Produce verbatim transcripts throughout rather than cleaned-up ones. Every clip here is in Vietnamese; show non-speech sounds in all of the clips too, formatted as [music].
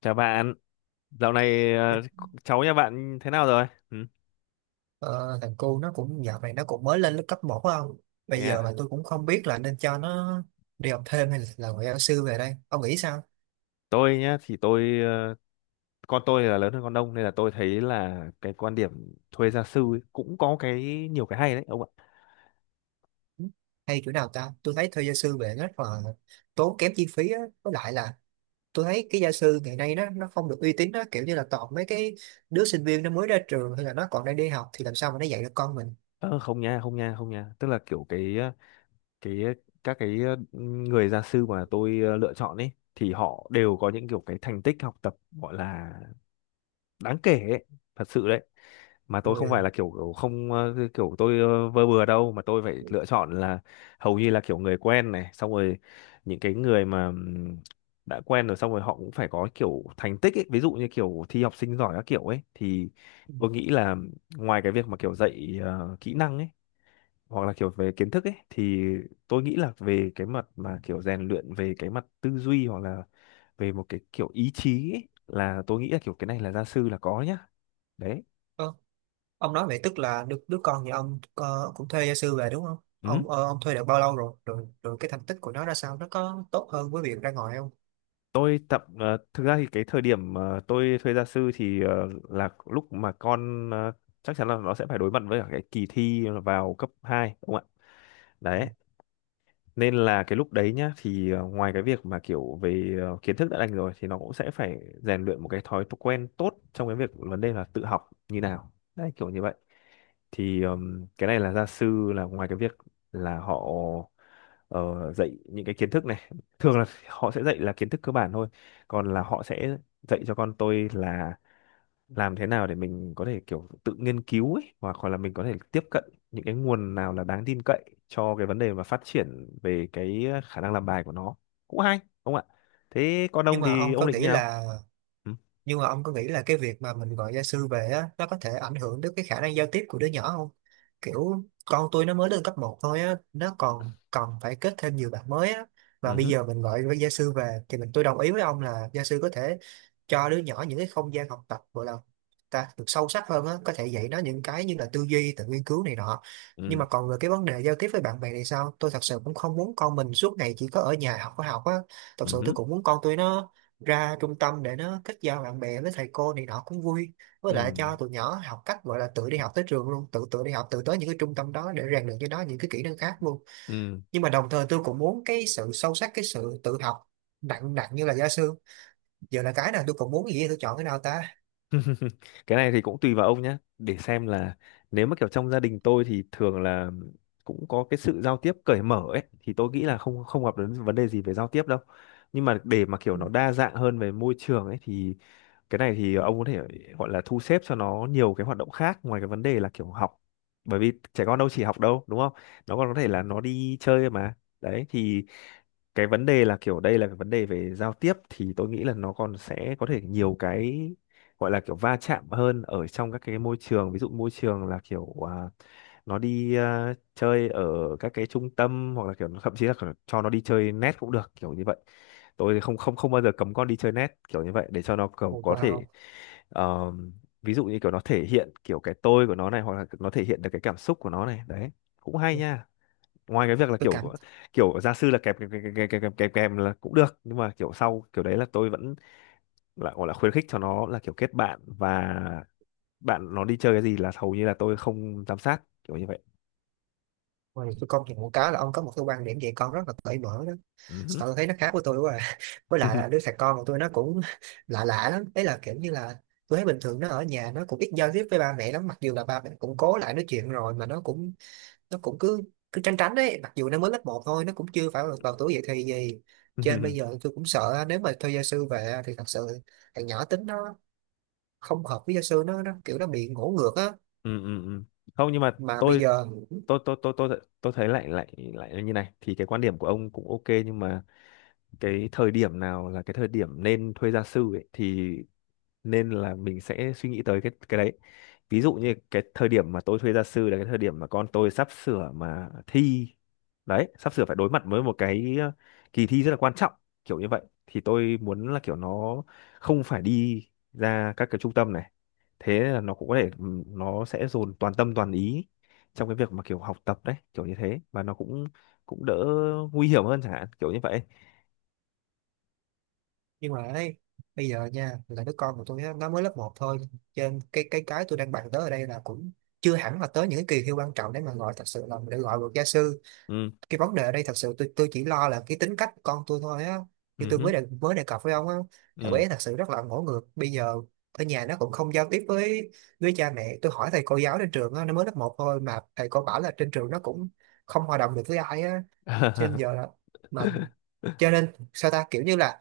Chào bạn, dạo này ờ, cháu nhà bạn thế nào rồi? Ừ, Ờ, Thằng cu nó cũng dạo này nó cũng mới lên lớp cấp một không? thế Bây giờ à? mà tôi cũng không biết là nên cho nó đi học thêm hay là làm ngoại giao sư về đây. Ông nghĩ sao? Tôi nhá thì tôi ờ, con tôi là lớn hơn con Đông nên là tôi thấy là cái quan điểm thuê gia sư ấy cũng có cái nhiều cái hay đấy ông ạ. Ừ. Hay chỗ nào ta? Tôi thấy thuê gia sư về rất là tốn kém chi phí á. Với lại là tôi thấy cái gia sư ngày nay nó nó không được uy tín đó. Kiểu như là toàn mấy cái đứa sinh viên nó mới ra trường hay là nó còn đang đi học thì làm sao mà nó dạy được con mình. Ờ, Không nha, không nha, không nha. Tức là kiểu cái ờ, cái ờ, các cái ờ, người gia sư mà tôi ờ, lựa chọn ấy thì họ đều có những kiểu cái thành tích học tập gọi là đáng kể ấy, thật sự đấy. Mà tôi không phải là kiểu, kiểu không ờ, kiểu tôi ờ, vơ bừa đâu, mà tôi phải lựa chọn là hầu như là kiểu người quen này, xong rồi những cái người mà ừm, đã quen rồi, xong rồi họ cũng phải có kiểu thành tích ấy, ví dụ như kiểu thi học sinh giỏi các kiểu ấy, thì tôi nghĩ là ngoài cái việc mà kiểu dạy ờ, kỹ năng ấy hoặc là kiểu về kiến thức ấy, thì tôi nghĩ là về cái mặt mà kiểu rèn luyện về cái mặt tư duy hoặc là về một cái kiểu ý chí ấy, là tôi nghĩ là kiểu cái này là gia sư là có nhá, đấy. Ui. Ông nói vậy tức là đứa, đứa con nhà ông ờ, cũng thuê gia sư về đúng không? Ừ, Ông ờ, ông thuê được bao lâu rồi? Rồi rồi cái thành tích của nó ra sao? Nó có tốt hơn với việc ra ngoài không? tôi tập ờ, thực ra thì cái thời điểm ờ, tôi thuê gia sư thì ờ, là lúc mà con ờ, chắc chắn là nó sẽ phải đối mặt với cả cái kỳ thi vào cấp hai, đúng không ạ? Đấy, nên là cái lúc đấy nhá, thì ờ, ngoài cái việc mà kiểu về ờ, kiến thức đã đành rồi thì nó cũng sẽ phải rèn luyện một cái thói quen tốt trong cái việc vấn đề là tự học như nào đấy, kiểu như vậy, thì ừm, cái này là gia sư là ngoài cái việc là họ ờ, dạy những cái kiến thức này, thường là họ sẽ dạy là kiến thức cơ bản thôi, còn là họ sẽ dạy cho con tôi là làm thế nào để mình có thể kiểu tự nghiên cứu ấy, hoặc hoặc là mình có thể tiếp cận những cái nguồn nào là đáng tin cậy cho cái vấn đề mà phát triển về cái khả năng làm bài của nó. Cũng hay đúng không ạ? Thế con Nhưng ông mà thì ông ông có định như nghĩ nào? là Ừ, nhưng mà ông có nghĩ là cái việc mà mình gọi gia sư về á nó có thể ảnh hưởng đến cái khả năng giao tiếp của đứa nhỏ không? Kiểu con tôi nó mới lên cấp một thôi á, nó còn còn phải kết thêm nhiều bạn mới á. Mà bây ừ, giờ mình gọi với gia sư về thì mình tôi đồng ý với ông là gia sư có thể cho đứa nhỏ những cái không gian học tập gọi là ta được sâu sắc hơn á, có thể dạy nó những cái như là tư duy tự nghiên cứu này nọ. Nhưng ừ, mà còn về cái vấn đề giao tiếp với bạn bè thì sao, tôi thật sự cũng không muốn con mình suốt ngày chỉ có ở nhà học có học á. Thật ừ, sự tôi ừ, cũng muốn con tôi nó ra trung tâm để nó kết giao bạn bè với thầy cô này nọ cũng vui. Với ừ, lại cho tụi nhỏ học cách gọi là tự đi học tới trường luôn, tự tự đi học tự tới những cái trung tâm đó để rèn luyện cho nó những cái kỹ năng khác luôn. ừ. Nhưng mà đồng thời tôi cũng muốn cái sự sâu sắc, cái sự tự học nặng nặng như là gia sư. Giờ là cái nào tôi cũng muốn, gì tôi chọn cái nào ta. [laughs] Cái này thì cũng tùy vào ông nhé, để xem là nếu mà kiểu trong gia đình tôi thì thường là cũng có cái sự giao tiếp cởi mở ấy, thì tôi nghĩ là không không gặp đến vấn đề gì về giao tiếp đâu. Nhưng mà để mà kiểu nó đa dạng hơn về môi trường ấy thì cái này thì ông có thể gọi là thu xếp cho nó nhiều cái hoạt động khác ngoài cái vấn đề là kiểu học, bởi vì trẻ con đâu chỉ học đâu, đúng không? Nó còn có thể là nó đi chơi mà. Đấy thì cái vấn đề là kiểu đây là cái vấn đề về giao tiếp thì tôi nghĩ là nó còn sẽ có thể nhiều cái gọi là kiểu va chạm hơn ở trong các cái môi trường, ví dụ môi trường là kiểu à, nó đi à, chơi ở các cái trung tâm, hoặc là kiểu thậm chí là kiểu cho nó đi chơi net cũng được, kiểu như vậy. Tôi thì không không không bao giờ cấm con đi chơi net kiểu như vậy, để cho nó kiểu có thể Vào ờ, ví dụ như kiểu nó thể hiện kiểu cái tôi của nó này, hoặc là nó thể hiện được cái cảm xúc của nó này. Đấy, cũng hay nha. Ngoài cái việc là tôi kiểu cảm. kiểu gia sư là kèm kèm kèm kèm kèm kèm kèm kèm là cũng được, nhưng mà kiểu sau kiểu đấy là tôi vẫn là gọi là khuyến khích cho nó là kiểu kết bạn, và bạn nó đi chơi cái gì là hầu như là tôi không giám sát kiểu như vậy. Ôi, tôi công nhận một cái là ông có một cái quan điểm về con rất là cởi mở đó. Ừ. Sao tôi thấy nó khác với tôi quá à. [laughs] Với lại [laughs] là đứa thằng con của tôi nó cũng [laughs] lạ lạ lắm đấy, là kiểu như là tôi thấy bình thường nó ở nhà nó cũng ít giao tiếp với ba mẹ lắm, mặc dù là ba mẹ cũng cố lại nói chuyện rồi mà nó cũng nó cũng cứ cứ tránh tránh đấy. Mặc dù nó mới lớp một thôi, nó cũng chưa phải vào, vào tuổi dậy thì gì. Cho nên bây Ừ, giờ tôi cũng sợ nếu mà thuê gia sư về thì thật sự thằng nhỏ tính nó không hợp với gia sư, nó, nó kiểu nó bị ngổ ngược á. ừ, ừ. [laughs] Không, nhưng mà mà bây tôi giờ tôi tôi tôi tôi tôi thấy lại lại lại là như này thì cái quan điểm của ông cũng ok nhưng mà cái thời điểm nào là cái thời điểm nên thuê gia sư ấy thì nên là mình sẽ suy nghĩ tới cái cái đấy. Ví dụ như cái thời điểm mà tôi thuê gia sư là cái thời điểm mà con tôi sắp sửa mà thi, đấy, sắp sửa phải đối mặt với một cái ờ, kỳ thi rất là quan trọng, kiểu như vậy thì tôi muốn là kiểu nó không phải đi ra các cái trung tâm này, thế là nó cũng có thể ừm, nó sẽ dồn toàn tâm toàn ý trong cái việc mà kiểu học tập, đấy kiểu như thế, và nó cũng cũng đỡ nguy hiểm hơn chẳng hạn kiểu như vậy. nhưng mà ấy bây giờ nha là đứa con của tôi á, nó mới lớp một thôi, cho nên cái cái cái tôi đang bàn tới ở đây là cũng chưa hẳn là tới những cái kỳ thi quan trọng để mà gọi thật sự là để gọi được gia sư. Ừ, Cái vấn đề ở đây thật sự tôi tôi chỉ lo là cái tính cách của con tôi thôi á. Như ừ tôi hứ, mới đề, mới đề cập với ông á, thằng ừ. bé thật sự rất là ngỗ ngược. Bây giờ ở nhà nó cũng không giao tiếp với với cha mẹ. Tôi hỏi thầy cô giáo trên trường á, nó mới lớp một thôi mà thầy cô bảo là trên trường nó cũng không hòa đồng được với ai á. cho nên giờ [laughs] là mà cho nên sao ta, kiểu như là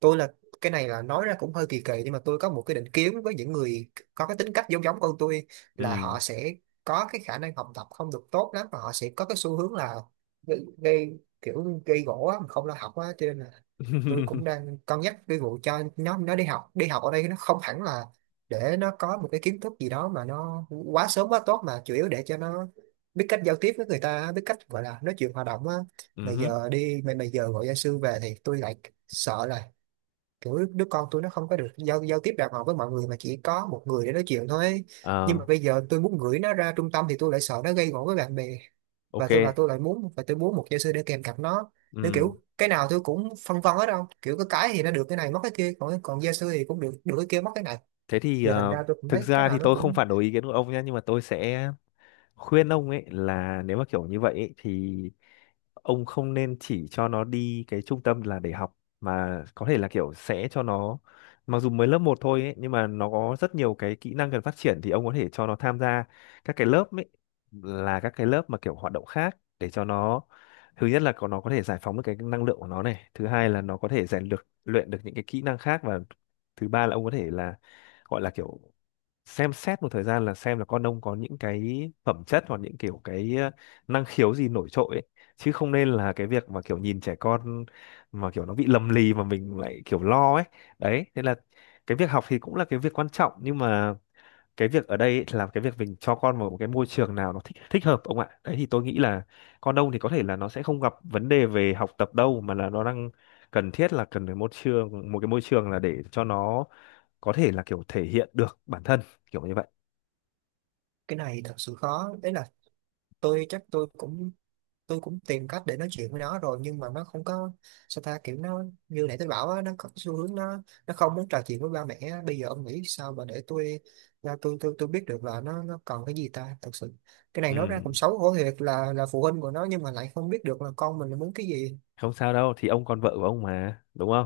tôi là, cái này là nói ra cũng hơi kỳ kỳ nhưng mà tôi có một cái định kiến với những người có cái tính cách giống giống con tôi, là Ừ. họ sẽ có cái khả năng học tập không được tốt lắm và họ sẽ có cái xu hướng là gây, gây kiểu gây gổ á, mà không lo học á. Cho nên là tôi cũng [laughs] đang cân nhắc cái vụ cho nó nó đi học đi học ở đây. Nó không hẳn là để nó có một cái kiến thức gì đó mà nó quá sớm quá tốt, mà chủ yếu để cho nó biết cách giao tiếp với người ta, biết cách gọi là nói chuyện hòa đồng á. mà Ừ. giờ đi mà, mà giờ gọi gia sư về thì tôi lại sợ là kiểu đứa con tôi nó không có được giao giao tiếp đàng hoàng với mọi người mà chỉ có một người để nói chuyện thôi ấy. Nhưng Ờ, mà bây giờ tôi muốn gửi nó ra trung tâm thì tôi lại sợ nó gây gổ với bạn bè. và tôi và ok. tôi lại muốn, và tôi muốn một giáo sư để kèm cặp nó. Nên Ừ. kiểu cái nào tôi cũng phân vân hết đâu, kiểu cái cái thì nó được cái này mất cái kia, còn còn gia sư thì cũng được được cái kia mất cái này. Thế thì Rồi thành ờ, ra tôi cũng thực thấy cái ra nào thì nó tôi không cũng, phản đối ý kiến của ông nhé, nhưng mà tôi sẽ khuyên ông ấy là nếu mà kiểu như vậy ấy, thì ông không nên chỉ cho nó đi cái trung tâm là để học, mà có thể là kiểu sẽ cho nó, mặc dù mới lớp một thôi ấy, nhưng mà nó có rất nhiều cái kỹ năng cần phát triển thì ông có thể cho nó tham gia các cái lớp ấy, là các cái lớp mà kiểu hoạt động khác để cho nó, thứ nhất là có nó có thể giải phóng được cái năng lượng của nó này, thứ hai là nó có thể rèn được luyện được những cái kỹ năng khác, và thứ ba là ông có thể là gọi là kiểu xem xét một thời gian là xem là con ông có những cái phẩm chất hoặc những kiểu cái ờ, năng khiếu gì nổi trội ấy. Chứ không nên là cái việc mà kiểu nhìn trẻ con mà kiểu nó bị lầm lì mà mình lại kiểu lo ấy. Đấy, thế là cái việc học thì cũng là cái việc quan trọng nhưng mà cái việc ở đây ấy là cái việc mình cho con vào một cái môi trường nào nó thích thích hợp ông ạ. Đấy thì tôi nghĩ là con ông thì có thể là nó sẽ không gặp vấn đề về học tập đâu, mà là nó đang cần thiết là cần phải môi trường, một cái môi trường là để cho nó có thể là kiểu thể hiện được bản thân kiểu như vậy. cái này thật sự khó đấy. Là tôi chắc tôi cũng tôi cũng tìm cách để nói chuyện với nó rồi nhưng mà nó không có. Sao ta, kiểu nó như nãy tôi bảo á, nó có xu hướng nó nó không muốn trò chuyện với ba mẹ á. Bây giờ ông nghĩ sao mà để tôi là tôi tôi tôi biết được là nó nó cần cái gì ta thật sự. Cái này nói ra Ừ, cũng xấu hổ thiệt, là là phụ huynh của nó nhưng mà lại không biết được là con mình muốn cái gì. không sao đâu, thì ông còn vợ của ông mà, đúng không?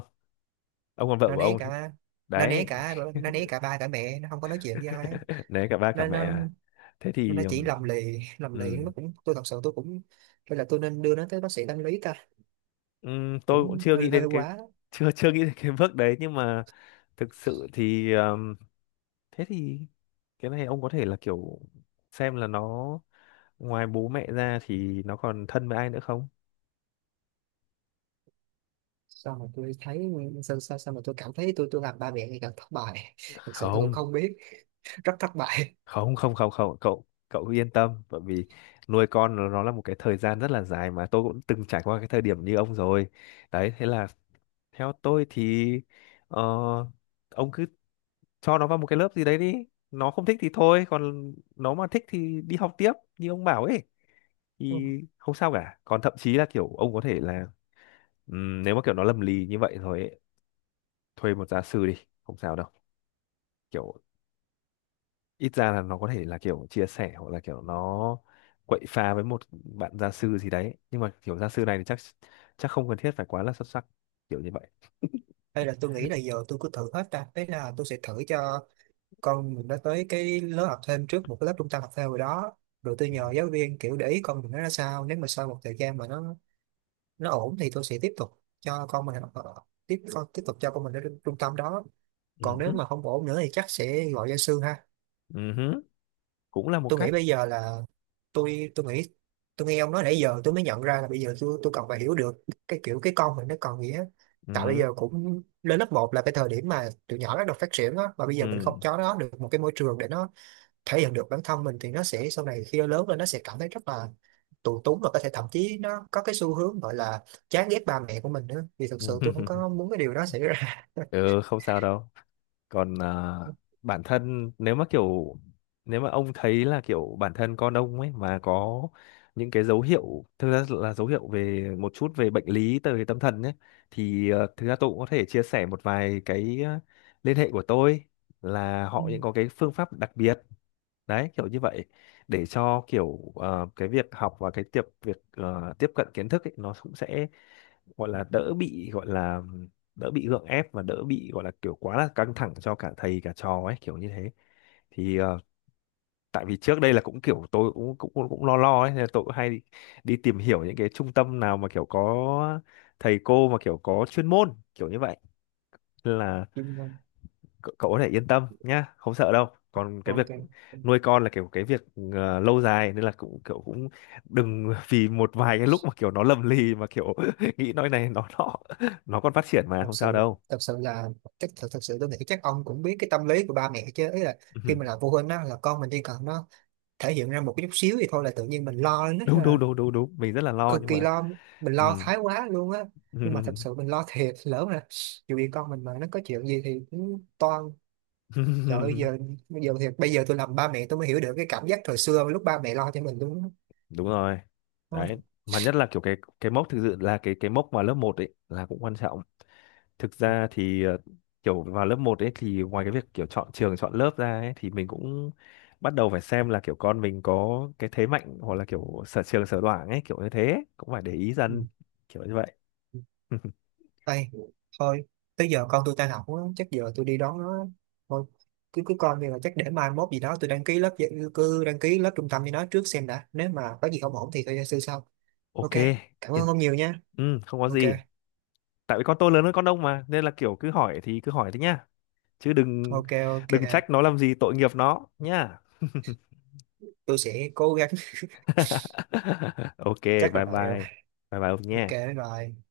Ông còn vợ Nó của né ông thì cả nó né đấy. cả nó né cả ba cả mẹ, nó không có nói chuyện với ai á. [laughs] Đấy cả ba cả nó mẹ nó à. Thế nó thì chỉ ừm, lầm lì lầm lì, ừm, nó cũng, tôi thật sự tôi cũng, hay là tôi nên đưa nó tới bác sĩ tâm lý ta? ừm, tôi cũng Cũng chưa hơi nghĩ đến hơi cái quá. [laughs] chưa chưa nghĩ đến cái bước đấy nhưng mà thực sự thì ừm, thế thì cái này ông có thể là kiểu xem là nó ngoài bố mẹ ra thì nó còn thân với ai nữa không? Sao mà tôi thấy sao, sao, sao mà tôi cảm thấy tôi tôi làm ba mẹ ngày càng thất bại. [laughs] Thực sự tôi cũng Không, không biết. [laughs] Rất thất bại. [laughs] không không không không cậu cậu cứ yên tâm, bởi vì nuôi con nó, nó là một cái thời gian rất là dài mà tôi cũng từng trải qua cái thời điểm như ông rồi. Đấy thế là theo tôi thì ờ, ông cứ cho nó vào một cái lớp gì đấy đi, nó không thích thì thôi, còn nó mà thích thì đi học tiếp như ông bảo ấy Ừ. thì không sao cả. Còn thậm chí là kiểu ông có thể là ừm, nếu mà kiểu nó lầm lì như vậy rồi ấy, thuê một gia sư đi, không sao đâu, kiểu ít ra là nó có thể là kiểu chia sẻ hoặc là kiểu nó quậy phá với một bạn gia sư gì đấy, nhưng mà kiểu gia sư này thì chắc chắc không cần thiết phải quá là xuất sắc kiểu như vậy. Hay là tôi nghĩ là giờ tôi cứ thử hết ta. Thế là tôi sẽ thử cho con mình nó tới cái lớp học thêm trước, một cái lớp trung tâm học thêm rồi đó. Rồi tôi Ừ. nhờ giáo viên kiểu để ý con mình nó ra sao, nếu mà sau một thời gian mà nó nó ổn thì tôi sẽ tiếp tục cho con mình học ở- tiếp tiếp tục cho con mình đến trung tâm đó. Còn nếu Ừ. mà không ổn nữa thì chắc sẽ gọi gia sư ha. Ừ. Cũng là một Tôi nghĩ cách. bây giờ là, tôi tôi nghĩ, tôi nghe ông nói nãy giờ tôi mới nhận ra là bây giờ tôi tôi cần phải hiểu được cái kiểu cái con mình nó còn nghĩa. Tại bây Ừ. giờ cũng lên lớp một là cái thời điểm mà tụi nhỏ bắt đầu phát triển á, và bây giờ mình Ừ. không cho nó được một cái môi trường để nó thể hiện được bản thân mình thì nó sẽ, sau này khi nó lớn lên nó sẽ cảm thấy rất là tù túng và có thể thậm chí nó có cái xu hướng gọi là chán ghét ba mẹ của mình nữa, vì thực sự tôi [laughs] không Ừ. có muốn cái điều đó xảy ra. Ừ, không sao đâu. Còn à, bản thân nếu mà kiểu, nếu mà ông thấy là kiểu bản thân con ông ấy mà có những cái dấu hiệu, thực ra là dấu hiệu về một chút về bệnh lý từ tâm thần ấy, thì ờ, thực ra tôi cũng có thể chia sẻ một vài cái ờ, liên hệ của tôi là Ừ, họ những có cái phương pháp đặc biệt đấy kiểu như vậy, để cho kiểu ờ, cái việc học và cái tiệp việc ờ, tiếp cận kiến thức ấy, nó cũng sẽ gọi là đỡ bị, gọi là đỡ bị gượng ép và đỡ bị gọi là kiểu quá là căng thẳng cho cả thầy cả trò ấy kiểu như thế. Thì ờ, tại vì trước đây là cũng kiểu tôi cũng cũng cũng, cũng lo lo ấy nên là tôi cũng hay đi, đi tìm hiểu những cái trung tâm nào mà kiểu có thầy cô mà kiểu có chuyên môn kiểu như vậy. Nên là đúng rồi. cậu, cậu có thể yên tâm nhá, không sợ đâu. Còn cái Ok, việc nuôi con là kiểu cái việc ờ, lâu dài nên là cũng kiểu cũng đừng [laughs] vì một vài cái lúc mà kiểu nó lầm lì mà kiểu [laughs] nghĩ nói này nó nọ, nó còn phát triển mà, thật không sự, sao đâu. thật sự là chắc thật, thật sự tôi nghĩ chắc ông cũng biết cái tâm lý của ba mẹ chứ, ý là [laughs] khi Ừ, mà làm phụ huynh á là con mình chỉ cần nó thể hiện ra một cái chút xíu thì thôi là tự nhiên mình lo lên rất đúng đúng là đúng đúng đúng, mình rất là lo cực nhưng kỳ mà lo, mình lo ừ. thái quá luôn á. Nhưng mà thật Ừ. sự mình lo thiệt, lỡ mà dù gì con mình mà nó có chuyện gì thì cũng toan, trời ơi [laughs] giờ, bây giờ thiệt, bây giờ tôi làm ba mẹ tôi mới hiểu được cái cảm giác thời xưa lúc ba mẹ lo cho mình luôn á. Đúng rồi. Thôi. Đấy mà nhất là kiểu cái cái mốc, thực sự là cái cái mốc mà lớp một ấy là cũng quan trọng. Thực ra thì ờ, kiểu vào lớp một ấy thì ngoài cái việc kiểu chọn trường chọn lớp ra ấy thì mình cũng bắt đầu phải xem là kiểu con mình có cái thế mạnh hoặc là kiểu sở trường sở đoản ấy, kiểu như thế ấy. Cũng phải để ý Ừ. dần kiểu như vậy. [laughs] Ê, thôi, tới giờ con tôi tan học á, chắc giờ tôi đi đón nó. Thôi, cứ cứ coi đi, là chắc để mai mốt gì đó tôi đăng ký lớp dạy- cứ đăng ký lớp trung tâm với nó trước xem đã. Nếu mà có gì không ổn thì tôi sư sau. Ok, Ok, cảm yên. ơn ông nhiều nha. Ừ, không có Ok, gì. Tại vì con tôi lớn hơn con ông mà nên là kiểu cứ hỏi thì cứ hỏi thế nhá. Chứ đừng ok, ok. đừng trách nó làm gì tội nghiệp nó nhá. Tôi sẽ cố gắng. [laughs] [laughs] Ok, Chắc là bye vậy rồi. bye. Bye bye ông Ok, nhé. bye bye.